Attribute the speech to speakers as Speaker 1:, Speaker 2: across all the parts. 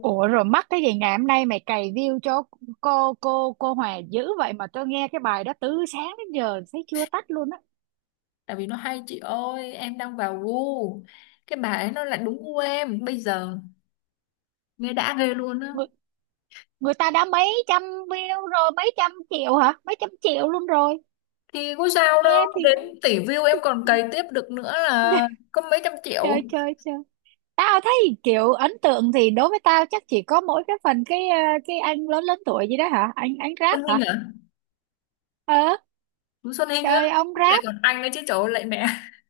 Speaker 1: Ủa rồi mắc cái gì ngày hôm nay mày cày view cho cô Hòa dữ vậy mà tôi nghe cái bài đó từ sáng đến giờ thấy chưa tắt luôn á.
Speaker 2: Tại vì nó hay chị ơi, em đang vào gu cái bà ấy, nó lại đúng gu em bây giờ, nghe đã ghê luôn á.
Speaker 1: Người, Người ta đã mấy trăm view rồi, mấy trăm triệu hả? Mấy trăm triệu luôn rồi.
Speaker 2: Thì có sao đâu,
Speaker 1: Nghe thì
Speaker 2: đến
Speaker 1: cũng
Speaker 2: tỷ view
Speaker 1: thì...
Speaker 2: em còn cày tiếp được nữa là, có mấy trăm triệu.
Speaker 1: trời trời trời. Tao thấy kiểu ấn tượng thì đối với tao chắc chỉ có mỗi cái phần cái anh lớn lớn tuổi gì đó hả? Anh rap
Speaker 2: Xuân Hinh
Speaker 1: hả?
Speaker 2: à?
Speaker 1: Ờ,
Speaker 2: Chú Xuân Hinh á.
Speaker 1: trời ông
Speaker 2: Lại
Speaker 1: rap
Speaker 2: còn anh ấy chứ, trời lại mẹ.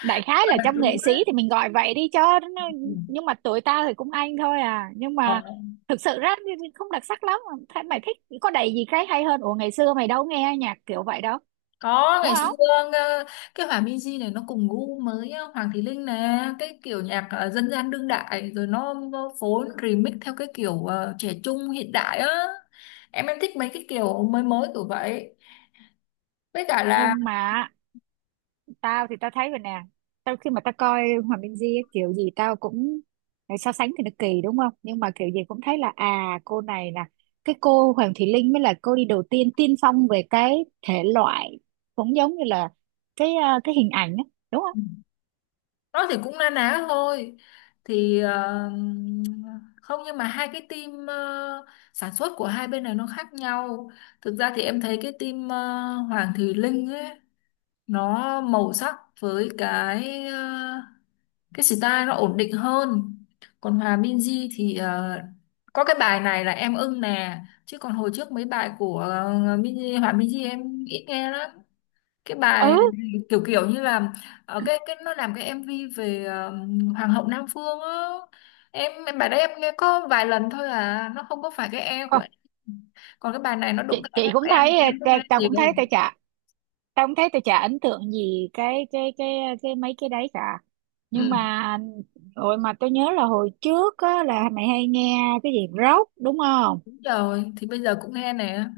Speaker 1: đại khái
Speaker 2: Toàn
Speaker 1: là
Speaker 2: là
Speaker 1: trong nghệ
Speaker 2: chú
Speaker 1: sĩ
Speaker 2: á.
Speaker 1: thì mình gọi vậy đi cho nó-
Speaker 2: Ừ.
Speaker 1: nhưng mà tuổi tao thì cũng anh thôi à, nhưng mà
Speaker 2: Ờ,
Speaker 1: thực sự ra thì không đặc sắc lắm. Thế mày thích có đầy gì cái hay hơn, ủa ngày xưa mày đâu nghe nhạc kiểu vậy đâu
Speaker 2: có,
Speaker 1: đúng
Speaker 2: ngày xưa.
Speaker 1: không?
Speaker 2: ờ, cái Hòa Minzy này nó cùng gu mới á, Hoàng Thùy Linh nè, cái kiểu nhạc dân gian đương đại, rồi nó phối remix theo cái kiểu trẻ trung hiện đại á. Em thích mấy cái kiểu mới mới kiểu vậy, với cả là
Speaker 1: Nhưng mà tao thấy vậy nè, khi mà tao coi Hoàng Minh Di ấy, kiểu gì tao cũng so sánh thì nó kỳ đúng không, nhưng mà kiểu gì cũng thấy là à cô này là cái cô Hoàng Thùy Linh mới là cô đi đầu tiên, tiên phong về cái thể loại, cũng giống như là cái hình ảnh á, đúng không?
Speaker 2: nó thì cũng na ná thôi. Thì không, nhưng mà hai cái team sản xuất của hai bên này nó khác nhau. Thực ra thì em thấy cái team Hoàng Thùy Linh ấy, nó màu sắc với cái style nó ổn định hơn. Còn Hòa Minzy thì có cái bài này là em ưng nè, chứ còn hồi trước mấy bài của Hòa Minzy em ít nghe lắm. Cái
Speaker 1: Ừ.
Speaker 2: bài kiểu kiểu như là ở cái nó làm cái MV về Hoàng hậu Nam Phương á. Em bài đấy em nghe có vài lần thôi à, nó không có phải cái e của
Speaker 1: Không,
Speaker 2: em. Còn cái bài này nó đụng
Speaker 1: chị
Speaker 2: cái
Speaker 1: chị
Speaker 2: e
Speaker 1: cũng
Speaker 2: của em
Speaker 1: thấy
Speaker 2: em cũng nghe
Speaker 1: tao cũng thấy
Speaker 2: nhiều.
Speaker 1: tao cũng thấy tao chả ấn tượng gì cái cái mấy cái đấy cả, nhưng
Speaker 2: Ừ,
Speaker 1: mà rồi mà tôi nhớ là hồi trước á, là mày hay nghe cái gì rock đúng không?
Speaker 2: đúng rồi, thì bây giờ cũng nghe nè,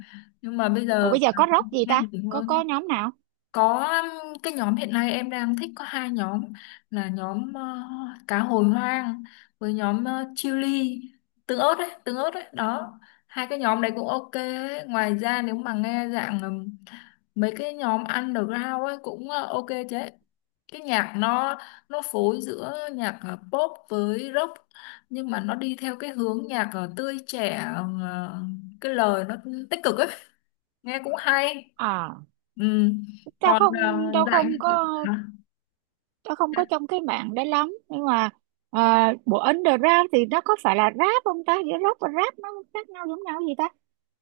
Speaker 2: nhưng mà bây
Speaker 1: Rồi
Speaker 2: giờ
Speaker 1: bây giờ có rock gì
Speaker 2: nghe
Speaker 1: ta,
Speaker 2: nhiều
Speaker 1: có
Speaker 2: hơn.
Speaker 1: nhóm nào?
Speaker 2: Có, cái nhóm hiện nay em đang thích có hai nhóm, là nhóm cá hồi hoang với nhóm chili, tương ớt đấy, tương ớt đấy đó. Hai cái nhóm đấy cũng ok ấy. Ngoài ra nếu mà nghe dạng mấy cái nhóm underground ấy cũng ok chứ, cái nhạc nó phối giữa nhạc pop với rock, nhưng mà nó đi theo cái hướng nhạc tươi trẻ, ờ, cái lời nó tích cực ấy, nghe cũng hay.
Speaker 1: À
Speaker 2: Ừ.
Speaker 1: tao
Speaker 2: Còn
Speaker 1: không tao
Speaker 2: dạng như
Speaker 1: không
Speaker 2: kiểu
Speaker 1: có,
Speaker 2: hả?
Speaker 1: tao không có trong cái mạng đấy lắm nhưng mà bộ underground thì nó có phải là rap không ta, giữa rock và rap nó khác nhau giống nhau gì ta?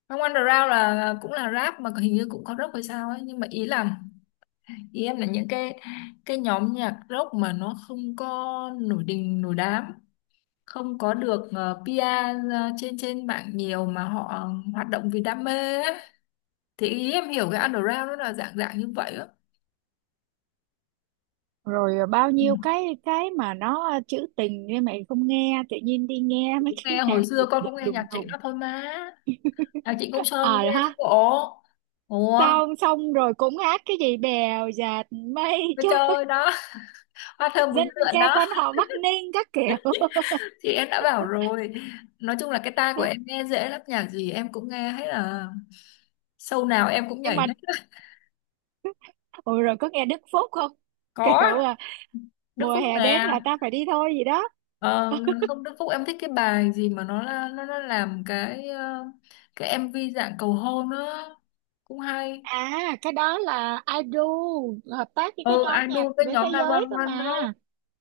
Speaker 2: Không, underground là cũng là rap mà hình như cũng có rock hay sao ấy, nhưng mà ý em là những cái nhóm nhạc rock mà nó không có nổi đình nổi đám, không có được PR trên trên mạng nhiều mà họ hoạt động vì đam mê ấy. Thì ý em hiểu cái underground nó là dạng dạng như vậy á.
Speaker 1: Rồi à, bao
Speaker 2: Ừ.
Speaker 1: nhiêu cái mà nó à, trữ tình nhưng mày không nghe, tự nhiên đi nghe mấy
Speaker 2: Cũng
Speaker 1: cái
Speaker 2: nghe,
Speaker 1: nhạc
Speaker 2: hồi xưa
Speaker 1: Việt
Speaker 2: con
Speaker 1: Việt
Speaker 2: cũng nghe nhạc
Speaker 1: đùng
Speaker 2: Trịnh
Speaker 1: đùng.
Speaker 2: đó thôi mà, nhạc Trịnh Công
Speaker 1: Ờ
Speaker 2: Sơn cũng
Speaker 1: à,
Speaker 2: nghe chứ
Speaker 1: ha,
Speaker 2: bộ. Ủa,
Speaker 1: xong xong rồi cũng hát cái gì bèo dạt mây
Speaker 2: nó
Speaker 1: trôi,
Speaker 2: chơi đó. Hoa thơm bướm
Speaker 1: dân
Speaker 2: lượn
Speaker 1: ca
Speaker 2: đó.
Speaker 1: quan họ Bắc Ninh các kiểu.
Speaker 2: Thì em đã bảo rồi, nói chung là cái tai của em nghe dễ lắm, nhạc gì em cũng nghe hết, là show nào em cũng nhảy
Speaker 1: Nhưng mà
Speaker 2: hết.
Speaker 1: ôi rồi có nghe Đức Phúc không? Kiểu
Speaker 2: Có,
Speaker 1: à,
Speaker 2: Đức
Speaker 1: mùa
Speaker 2: Phúc
Speaker 1: hè đến
Speaker 2: nè.
Speaker 1: là ta phải đi thôi gì đó.
Speaker 2: ờ, Không, Đức Phúc em thích cái bài gì mà nó làm cái MV dạng cầu hôn nữa, cũng hay.
Speaker 1: À cái đó là IDU hợp tác với cái
Speaker 2: Ừ,
Speaker 1: nhóm nhạc
Speaker 2: idol với
Speaker 1: về thế
Speaker 2: nhóm
Speaker 1: giới cơ
Speaker 2: 911
Speaker 1: mà.
Speaker 2: đó.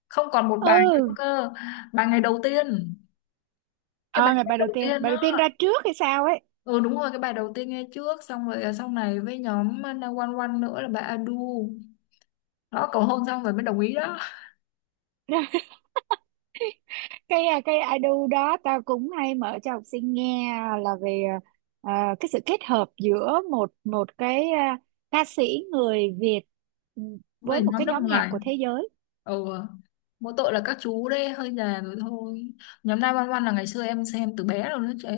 Speaker 2: Không, còn một bài nữa
Speaker 1: Ừ,
Speaker 2: cơ, bài ngày đầu tiên. Cái bài
Speaker 1: ờ ngày
Speaker 2: ngày
Speaker 1: bài đầu
Speaker 2: đầu
Speaker 1: tiên,
Speaker 2: tiên
Speaker 1: bài đầu tiên
Speaker 2: đó.
Speaker 1: ra trước hay sao ấy.
Speaker 2: Ừ đúng rồi, cái bài đầu tiên nghe trước xong rồi à, sau này với nhóm 911 nữa là bài Adu đó, cầu hôn xong rồi mới đồng ý đó.
Speaker 1: Cái à, cái idol đó tao cũng hay mở cho học sinh nghe là về à, cái sự kết hợp giữa một một ca sĩ người Việt, ừ,
Speaker 2: Với
Speaker 1: với một
Speaker 2: nhóm
Speaker 1: cái
Speaker 2: nước
Speaker 1: nhóm nhạc
Speaker 2: ngoài.
Speaker 1: của thế giới.
Speaker 2: Ừ, mỗi tội là các chú đấy hơi già rồi thôi. Nhóm 911 là ngày xưa em xem từ bé rồi nó chứ,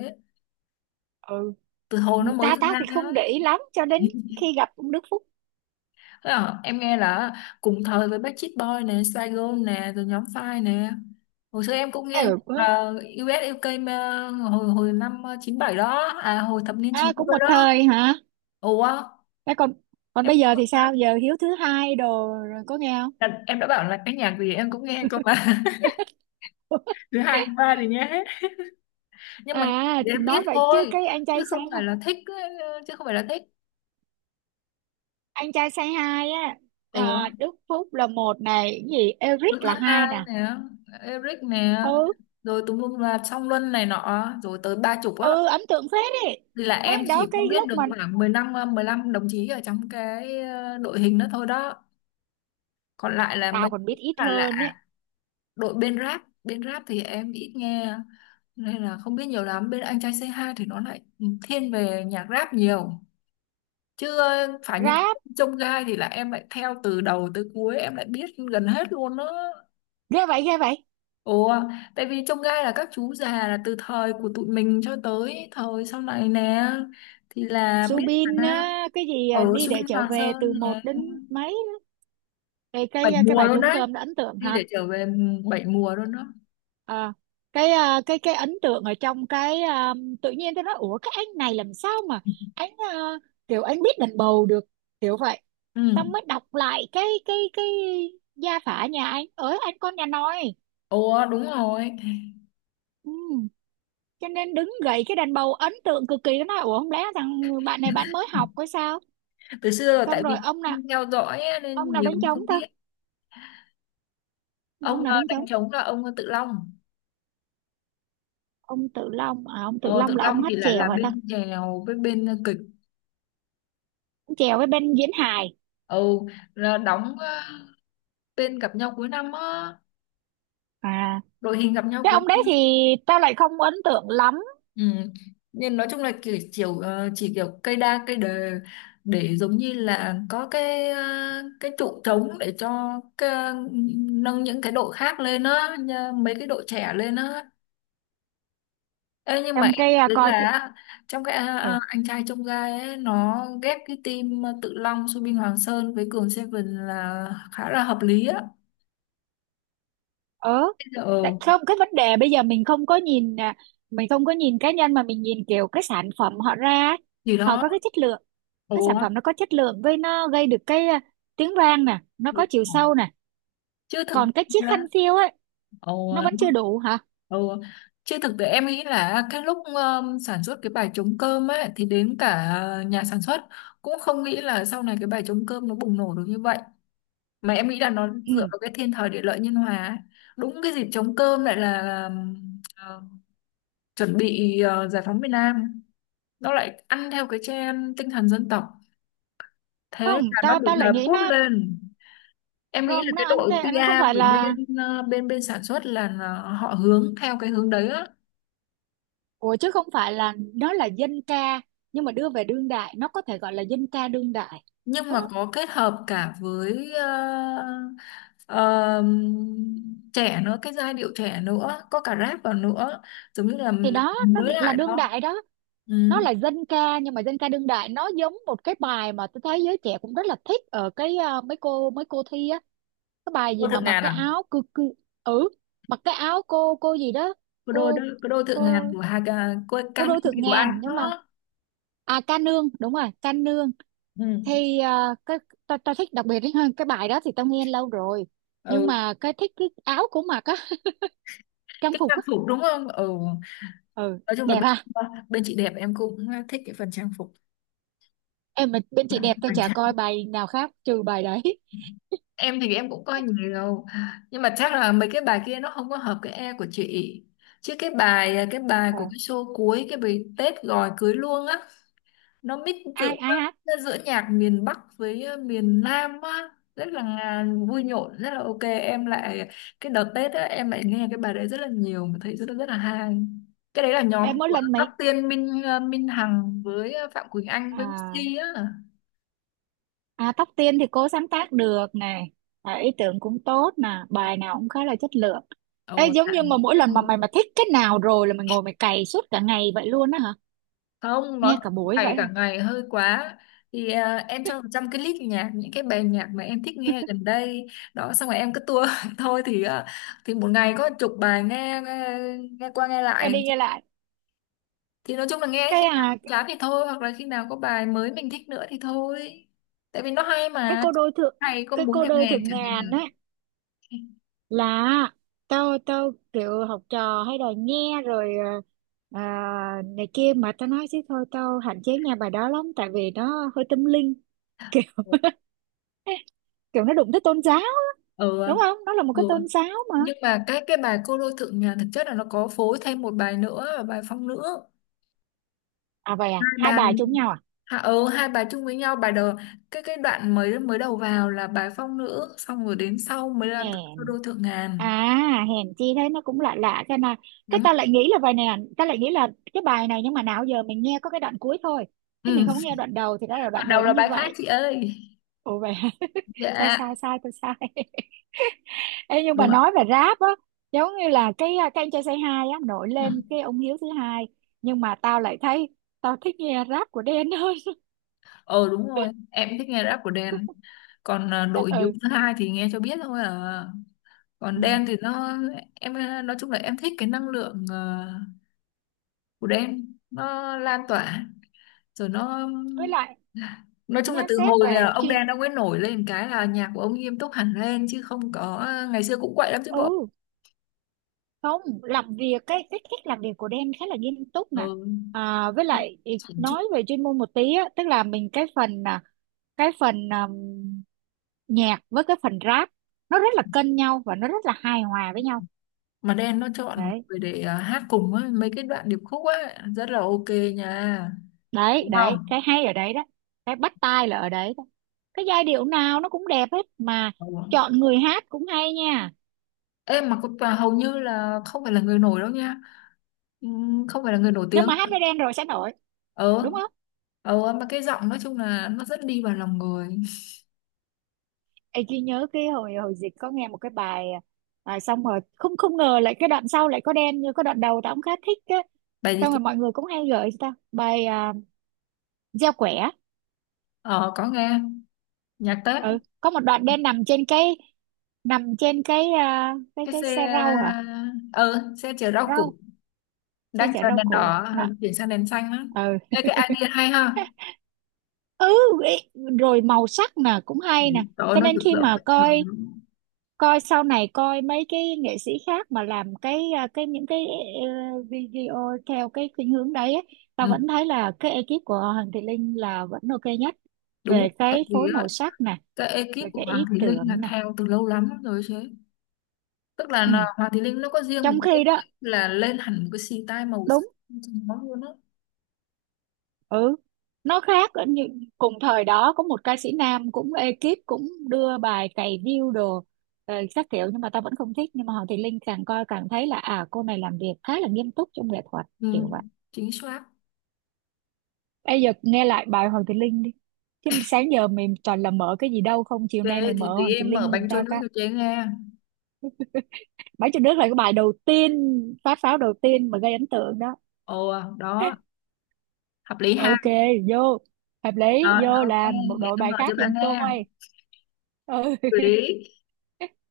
Speaker 1: Ừ,
Speaker 2: từ hồi nó mới
Speaker 1: ta ta
Speaker 2: ra.
Speaker 1: thì không
Speaker 2: Á.
Speaker 1: để ý lắm cho đến khi gặp ông Đức Phúc.
Speaker 2: Thế à, em nghe là cùng thời với Backstreet Boy nè, Spice Girls nè, rồi nhóm Five nè, hồi xưa em cũng nghe.
Speaker 1: Ừ.
Speaker 2: Là US UK mà hồi hồi năm 97 đó à, hồi thập niên
Speaker 1: À,
Speaker 2: chín
Speaker 1: cũng
Speaker 2: mươi
Speaker 1: một
Speaker 2: đó.
Speaker 1: thời hả?
Speaker 2: Ủa.
Speaker 1: Thế còn, còn bây giờ thì sao, giờ Hiếu thứ hai đồ rồi có nghe không?
Speaker 2: Em đã bảo là cái nhạc gì em cũng nghe cơ mà. Thứ hai thứ ba thì nghe hết, nhưng mà
Speaker 1: À
Speaker 2: để biết
Speaker 1: nói vậy chứ
Speaker 2: thôi,
Speaker 1: cái anh
Speaker 2: chứ
Speaker 1: trai say,
Speaker 2: không phải là thích ấy, chứ không phải là thích.
Speaker 1: anh trai say hi á,
Speaker 2: Ủa,
Speaker 1: à, Đức Phúc là một này, cái gì Eric
Speaker 2: đứa thứ
Speaker 1: là hai
Speaker 2: hai
Speaker 1: nè.
Speaker 2: nè, Eric nè,
Speaker 1: Ừ.
Speaker 2: rồi tùm lum là Song Luân này nọ, rồi tới 30 á.
Speaker 1: Ừ ấn tượng phết đấy.
Speaker 2: Thì là
Speaker 1: Mấy
Speaker 2: em
Speaker 1: anh đó
Speaker 2: chỉ
Speaker 1: cái
Speaker 2: có biết
Speaker 1: lúc
Speaker 2: được
Speaker 1: mà
Speaker 2: khoảng 15 mười 15 đồng chí ở trong cái đội hình đó thôi đó. Còn lại là
Speaker 1: tao
Speaker 2: mấy,
Speaker 1: còn biết ít
Speaker 2: là
Speaker 1: hơn
Speaker 2: lạ.
Speaker 1: ấy.
Speaker 2: Đội bên rap thì em ít nghe, nên là không biết nhiều lắm. Bên anh trai c hai thì nó lại thiên về nhạc rap nhiều, chứ phải những cái
Speaker 1: Rap
Speaker 2: trông gai thì là em lại theo từ đầu tới cuối, em lại biết gần hết luôn đó.
Speaker 1: ghê vậy, ghê vậy.
Speaker 2: Ồ. Tại vì trông gai là các chú già, là từ thời của tụi mình cho tới thời sau này nè, thì là biết.
Speaker 1: Subin
Speaker 2: Mà
Speaker 1: á, cái gì à,
Speaker 2: ở
Speaker 1: đi để
Speaker 2: Subin
Speaker 1: trở
Speaker 2: Hòa
Speaker 1: về từ
Speaker 2: Sơn
Speaker 1: một
Speaker 2: là
Speaker 1: đến mấy, cái
Speaker 2: bảy
Speaker 1: cái
Speaker 2: mùa
Speaker 1: bài
Speaker 2: luôn
Speaker 1: trống
Speaker 2: đấy,
Speaker 1: cơm đó ấn tượng
Speaker 2: đi
Speaker 1: hả?
Speaker 2: để trở về 7 mùa luôn đó.
Speaker 1: Ờ. Cái ấn tượng ở trong tự nhiên tôi nói ủa cái anh này làm sao mà anh à, kiểu anh biết đàn bầu được kiểu vậy.
Speaker 2: Ừ.
Speaker 1: Xong mới đọc lại cái gia phả nhà anh ở, anh con nhà nòi.
Speaker 2: Ồ đúng rồi,
Speaker 1: Ừ. Cho nên đứng gậy cái đàn bầu ấn tượng cực kỳ, nó nói ủa không lẽ thằng bạn này bạn mới học hay sao?
Speaker 2: từ xưa là
Speaker 1: Xong
Speaker 2: tại
Speaker 1: rồi
Speaker 2: vì
Speaker 1: ông nào,
Speaker 2: không theo dõi á,
Speaker 1: ông
Speaker 2: nên
Speaker 1: nào
Speaker 2: nhiều
Speaker 1: đánh
Speaker 2: cũng
Speaker 1: trống
Speaker 2: không
Speaker 1: ta,
Speaker 2: biết.
Speaker 1: ông
Speaker 2: Ông
Speaker 1: nào đánh trống?
Speaker 2: đánh trống là ông Tự Long.
Speaker 1: Ông Tự Long à, ông Tự
Speaker 2: Ờ, Tự
Speaker 1: Long là ông
Speaker 2: Long
Speaker 1: hát
Speaker 2: thì là
Speaker 1: chèo hả ta?
Speaker 2: bên chèo với bên kịch.
Speaker 1: Ông chèo với bên diễn hài.
Speaker 2: Ừ, là đóng tên gặp nhau cuối năm á,
Speaker 1: À
Speaker 2: đội hình gặp nhau
Speaker 1: cái
Speaker 2: cuối
Speaker 1: ông đấy
Speaker 2: năm.
Speaker 1: thì tao lại không ấn tượng lắm.
Speaker 2: Ừ. Nhưng nói chung là kiểu chiều chỉ kiểu cây đa cây đề, để giống như là có cái cái trụ trống để cho nâng những cái đội khác lên á, mấy cái đội trẻ lên á. Ê, nhưng mà
Speaker 1: Trong
Speaker 2: em
Speaker 1: cái à,
Speaker 2: thấy
Speaker 1: coi cái,
Speaker 2: là trong cái
Speaker 1: ừ,
Speaker 2: anh trai trong gai ấy, nó ghép cái team Tự Long, Subin Hoàng Sơn với Cường Seven là khá là hợp lý á.
Speaker 1: ờ
Speaker 2: Bây giờ,
Speaker 1: tại
Speaker 2: ừ,
Speaker 1: không cái vấn đề bây giờ mình không có nhìn à, mình không có nhìn cá nhân mà mình nhìn kiểu cái sản phẩm họ ra ấy.
Speaker 2: thì
Speaker 1: Họ
Speaker 2: đó,
Speaker 1: có cái chất lượng, cái
Speaker 2: đúng,
Speaker 1: sản phẩm nó có chất lượng với nó gây được tiếng vang nè, nó có chiều
Speaker 2: đúng.
Speaker 1: sâu nè.
Speaker 2: Chứ thực.
Speaker 1: Còn cái chiếc khăn phiêu ấy
Speaker 2: Ồ,
Speaker 1: nó vẫn chưa đủ hả?
Speaker 2: ồ, chứ thực tế em nghĩ là cái lúc sản xuất cái bài trống cơm ấy, thì đến cả nhà sản xuất cũng không nghĩ là sau này cái bài trống cơm nó bùng nổ được như vậy. Mà em nghĩ là nó dựa
Speaker 1: Ừ.
Speaker 2: vào cái thiên thời địa lợi nhân hòa ấy. Đúng, cái dịp trống cơm lại là ờ, chuẩn bị giải phóng miền Nam, nó lại ăn theo cái trend tinh thần dân tộc, thế
Speaker 1: Không
Speaker 2: là nó
Speaker 1: tao
Speaker 2: được
Speaker 1: tao lại
Speaker 2: đập
Speaker 1: nghĩ
Speaker 2: bút
Speaker 1: nó
Speaker 2: lên. Em nghĩ là
Speaker 1: không, nó
Speaker 2: cái
Speaker 1: ăn
Speaker 2: đội
Speaker 1: thế nó không
Speaker 2: PR
Speaker 1: phải
Speaker 2: của
Speaker 1: là,
Speaker 2: bên ờ, bên bên sản xuất là họ hướng theo cái hướng đấy á.
Speaker 1: ủa chứ không phải là nó là dân ca nhưng mà đưa về đương đại, nó có thể gọi là dân ca đương đại.
Speaker 2: Nhưng
Speaker 1: Đúng.
Speaker 2: mà có kết hợp cả với ờ, trẻ nữa, cái giai điệu trẻ nữa, có cả rap vào nữa, giống như là
Speaker 1: Thì đó nó
Speaker 2: mới
Speaker 1: là
Speaker 2: lại
Speaker 1: đương
Speaker 2: đó.
Speaker 1: đại đó.
Speaker 2: Ừ.
Speaker 1: Nó là dân ca nhưng mà dân ca đương đại, nó giống một cái bài mà tôi thấy giới trẻ cũng rất là thích ở cái ờ, mấy cô thi á. Cái bài
Speaker 2: Cô
Speaker 1: gì mà
Speaker 2: Thượng
Speaker 1: mặc
Speaker 2: Ngàn
Speaker 1: cái
Speaker 2: à?
Speaker 1: áo cư cư. Ừ, mặc cái áo cô gì đó,
Speaker 2: Cô đôi đó,
Speaker 1: cô
Speaker 2: cô đôi Thượng Ngàn
Speaker 1: cô
Speaker 2: của Hà, cô
Speaker 1: cô
Speaker 2: Can
Speaker 1: đôi thượng
Speaker 2: Kiều Anh
Speaker 1: ngàn. Nhưng mà
Speaker 2: đó.
Speaker 1: à ca nương, đúng rồi ca nương.
Speaker 2: Ừ.
Speaker 1: Thì ờ, cái tao tao thích đặc biệt ấy, hơn cái bài đó thì tao nghe lâu rồi nhưng
Speaker 2: Ừ.
Speaker 1: mà cái thích cái áo của mặc á, trang
Speaker 2: Cái
Speaker 1: phục
Speaker 2: trang
Speaker 1: á.
Speaker 2: phục đúng không? Ừ.
Speaker 1: Ừ
Speaker 2: Nói chung là
Speaker 1: đẹp
Speaker 2: bên,
Speaker 1: ha.
Speaker 2: bên chị đẹp em cũng thích cái phần trang
Speaker 1: Em mà bên chị đẹp tôi chả coi
Speaker 2: phục.
Speaker 1: bài nào khác trừ bài đấy.
Speaker 2: Em thì em cũng coi nhiều, nhưng mà chắc là mấy cái bài kia nó không có hợp cái e của chị. Chứ cái bài
Speaker 1: Ờ,
Speaker 2: của cái show cuối, cái bài Tết gọi cưới luôn á, nó mix giữa,
Speaker 1: ai ai hát?
Speaker 2: nó giữa nhạc miền Bắc với miền Nam á, rất là vui nhộn, rất là ok. Em lại cái đợt Tết á, em lại nghe cái bài đấy rất là nhiều, mà thấy rất là hay. Cái đấy là nhóm
Speaker 1: Em mỗi
Speaker 2: của
Speaker 1: lần
Speaker 2: Tóc
Speaker 1: mấy
Speaker 2: Tiên, Minh Hằng với Phạm Quỳnh Anh với
Speaker 1: à,
Speaker 2: Missy á.
Speaker 1: à Tóc Tiên thì cô sáng tác được này, à, ý tưởng cũng tốt nè, bài nào cũng khá là chất lượng. Ê,
Speaker 2: Ồ,
Speaker 1: giống
Speaker 2: rất,
Speaker 1: như mà mỗi lần mà mày mà thích cái nào rồi là mày ngồi mày cày suốt cả ngày vậy luôn á hả?
Speaker 2: không nói,
Speaker 1: Nghe cả buổi
Speaker 2: thầy
Speaker 1: vậy
Speaker 2: cả
Speaker 1: hả?
Speaker 2: ngày hơi quá. Thì em cho 100 cái list nhạc những cái bài nhạc mà em thích nghe gần đây đó, xong rồi em cứ tua thôi, thì thì một ngày có chục bài nghe, nghe nghe qua nghe
Speaker 1: Nghe
Speaker 2: lại.
Speaker 1: đi nghe lại.
Speaker 2: Thì nói chung là nghe
Speaker 1: Cái
Speaker 2: khi nào
Speaker 1: à,
Speaker 2: chán thì thôi, hoặc là khi nào có bài mới mình thích nữa thì thôi, tại vì nó hay
Speaker 1: cái
Speaker 2: mà,
Speaker 1: cô đôi thượng,
Speaker 2: hay có
Speaker 1: cái
Speaker 2: muốn
Speaker 1: cô
Speaker 2: nghe
Speaker 1: đôi
Speaker 2: nghe
Speaker 1: thượng
Speaker 2: chẳng
Speaker 1: ngàn
Speaker 2: hạn.
Speaker 1: á, là tao tao kiểu học trò hay đòi nghe rồi à, này kia mà tao nói chứ thôi tao hạn chế nghe bài đó lắm tại vì nó hơi tâm linh kiểu kiểu nó đụng tới tôn giáo,
Speaker 2: Ừ,
Speaker 1: đúng không, nó là một cái
Speaker 2: ừ.
Speaker 1: tôn giáo mà.
Speaker 2: Nhưng mà cái bài cô đô thượng nhà thực chất là nó có phối thêm một bài nữa, và bài phong nữ.
Speaker 1: À vậy à,
Speaker 2: Hai
Speaker 1: hai
Speaker 2: bài,
Speaker 1: bài chung nhau à?
Speaker 2: hạ ừ, hai bà chung với nhau, bà đầu, cái đoạn mới mới đầu vào là bà phong nữ, xong rồi đến sau mới là tự do đô
Speaker 1: Hèn,
Speaker 2: thượng ngàn.
Speaker 1: à hèn chi thế nó cũng lạ lạ cái này. Cái
Speaker 2: Đúng.
Speaker 1: ta lại nghĩ là bài này là- ta lại nghĩ là cái bài này, nhưng mà nào giờ mình nghe có cái đoạn cuối thôi chứ mình
Speaker 2: Ừ.
Speaker 1: không nghe đoạn đầu, thì đó là
Speaker 2: Đoạn
Speaker 1: đoạn
Speaker 2: đầu
Speaker 1: đầu nó
Speaker 2: là
Speaker 1: như
Speaker 2: bài khác
Speaker 1: vậy.
Speaker 2: chị ơi.
Speaker 1: Ồ vậy à? sai
Speaker 2: Dạ,
Speaker 1: sai sai tôi sai. Ê, nhưng
Speaker 2: đúng
Speaker 1: mà
Speaker 2: rồi.
Speaker 1: nói về rap á, giống như là cái à, cái anh trai say hi á, nổi
Speaker 2: Ừ.
Speaker 1: lên cái ông Hiếu thứ hai, nhưng mà tao lại thấy tao thích nghe rap của Đen hơn.
Speaker 2: Ờ đúng rồi, em thích nghe rap của Đen. Còn đội yếu
Speaker 1: Ừ.
Speaker 2: thứ hai thì nghe cho biết thôi à. Còn Đen
Speaker 1: Ừ.
Speaker 2: thì nó, em nói chung là em thích cái năng lượng của Đen nó lan tỏa, rồi nó,
Speaker 1: Với lại
Speaker 2: nói chung
Speaker 1: nhá
Speaker 2: là từ
Speaker 1: xét
Speaker 2: hồi
Speaker 1: về
Speaker 2: là ông
Speaker 1: chuyên,
Speaker 2: Đen ông ấy nổi lên cái là nhạc của ông nghiêm túc hẳn lên, chứ không có ngày xưa cũng quậy lắm chứ bộ.
Speaker 1: ừ không làm việc, cái cách làm việc của Dan khá là nghiêm túc nè.
Speaker 2: Ừ.
Speaker 1: À, với lại ý-
Speaker 2: Chỉnh chút.
Speaker 1: nói về chuyên môn một tí á, tức là mình cái phần à, nhạc với cái phần rap, nó rất là cân nhau và nó rất là hài hòa với nhau.
Speaker 2: Mà Đen nó chọn
Speaker 1: đấy
Speaker 2: người để hát cùng ấy, mấy cái đoạn điệp khúc ấy rất là ok nha,
Speaker 1: đấy
Speaker 2: đúng
Speaker 1: đấy
Speaker 2: không.
Speaker 1: cái hay ở đấy đó, cái bắt tai là ở đấy đó, cái giai điệu nào nó cũng đẹp hết mà.
Speaker 2: Ừ.
Speaker 1: Chọn người hát cũng hay nha.
Speaker 2: Em mà và hầu như là không phải là người nổi đâu nha. Ừ, không phải là người nổi
Speaker 1: Nhưng
Speaker 2: tiếng.
Speaker 1: mà hát với Dan rồi sẽ nổi,
Speaker 2: Ờ,
Speaker 1: đúng không?
Speaker 2: ờ, mà cái giọng nói chung là nó rất đi vào lòng người.
Speaker 1: Ê, Duy nhớ cái hồi hồi dịch có nghe một cái bài à, xong rồi không, không ngờ lại cái đoạn sau lại có đen như cái đoạn đầu tao cũng khá thích á.
Speaker 2: Bài gì
Speaker 1: Xong
Speaker 2: chứ?
Speaker 1: rồi mọi người cũng hay gửi cho tao bài à, gieo quẻ.
Speaker 2: Ờ, có nghe, nhạc Tết.
Speaker 1: Ừ có một đoạn đen nằm trên cái, nằm trên cái à, cái
Speaker 2: Cái
Speaker 1: cái
Speaker 2: xe,
Speaker 1: xe rau hả,
Speaker 2: ờ ừ, xe chở rau củ
Speaker 1: rau, xe
Speaker 2: đang
Speaker 1: chở
Speaker 2: chờ
Speaker 1: rau
Speaker 2: đèn đỏ,
Speaker 1: củ
Speaker 2: ờ,
Speaker 1: đó.
Speaker 2: chuyển sang đèn xanh á.
Speaker 1: Ừ.
Speaker 2: Ê, cái idea hay ha.
Speaker 1: Ừ, ý, rồi màu sắc nè cũng
Speaker 2: Ừ,
Speaker 1: hay nè.
Speaker 2: trời ơi,
Speaker 1: Cho
Speaker 2: nó
Speaker 1: nên
Speaker 2: rực
Speaker 1: khi
Speaker 2: rỡ
Speaker 1: mà
Speaker 2: quá trời
Speaker 1: coi,
Speaker 2: luôn.
Speaker 1: coi sau này coi mấy cái nghệ sĩ khác mà làm cái à, cái những cái ờ, video theo cái khuynh hướng đấy ấy, tao
Speaker 2: Ừ,
Speaker 1: vẫn thấy là cái ekip của Hoàng Thị Linh là vẫn ok nhất
Speaker 2: đúng,
Speaker 1: về
Speaker 2: tại
Speaker 1: cái
Speaker 2: vì
Speaker 1: phối
Speaker 2: á,
Speaker 1: màu sắc nè,
Speaker 2: cái ekip
Speaker 1: về
Speaker 2: của
Speaker 1: cái
Speaker 2: Hoàng
Speaker 1: ý
Speaker 2: Thùy Linh là
Speaker 1: tưởng nè.
Speaker 2: theo từ lâu lắm rồi chứ, tức là,
Speaker 1: Ừ.
Speaker 2: là Hoàng Thùy Linh nó có riêng một
Speaker 1: Trong
Speaker 2: cái
Speaker 1: khi
Speaker 2: ekip,
Speaker 1: đó,
Speaker 2: là lên hẳn một cái xì tai màu sắc
Speaker 1: đúng,
Speaker 2: cho nó luôn á.
Speaker 1: ừ nó khác ở như cùng thời đó có một ca sĩ nam cũng ekip cũng đưa bài cày view đồ ờ, các kiểu, nhưng mà tao vẫn không thích, nhưng mà Hoàng Thị Linh càng coi càng thấy là à cô này làm việc khá là nghiêm túc trong nghệ thuật
Speaker 2: Ừ,
Speaker 1: kiểu vậy.
Speaker 2: chính xác.
Speaker 1: Bây giờ nghe lại bài Hoàng Thị Linh đi. Chứ sáng giờ mày toàn là mở cái gì đâu không? Chiều nay
Speaker 2: Về
Speaker 1: mày
Speaker 2: thì
Speaker 1: mở
Speaker 2: tí
Speaker 1: Hoàng Thị
Speaker 2: em mở
Speaker 1: Linh giùm
Speaker 2: bánh trôi
Speaker 1: tao
Speaker 2: nước
Speaker 1: cái.
Speaker 2: cho chế nghe.
Speaker 1: Bãi trên nước là cái bài đầu tiên, phát pháo đầu tiên mà gây ấn tượng đó.
Speaker 2: Ồ đó, hợp lý ha.
Speaker 1: Ok, vô. Hợp lý,
Speaker 2: Rồi
Speaker 1: vô
Speaker 2: ok,
Speaker 1: làm một
Speaker 2: để
Speaker 1: đội
Speaker 2: tôi
Speaker 1: bài
Speaker 2: gọi cho
Speaker 1: khác giùm
Speaker 2: bạn nghe hợp
Speaker 1: tôi. Ừ.
Speaker 2: lý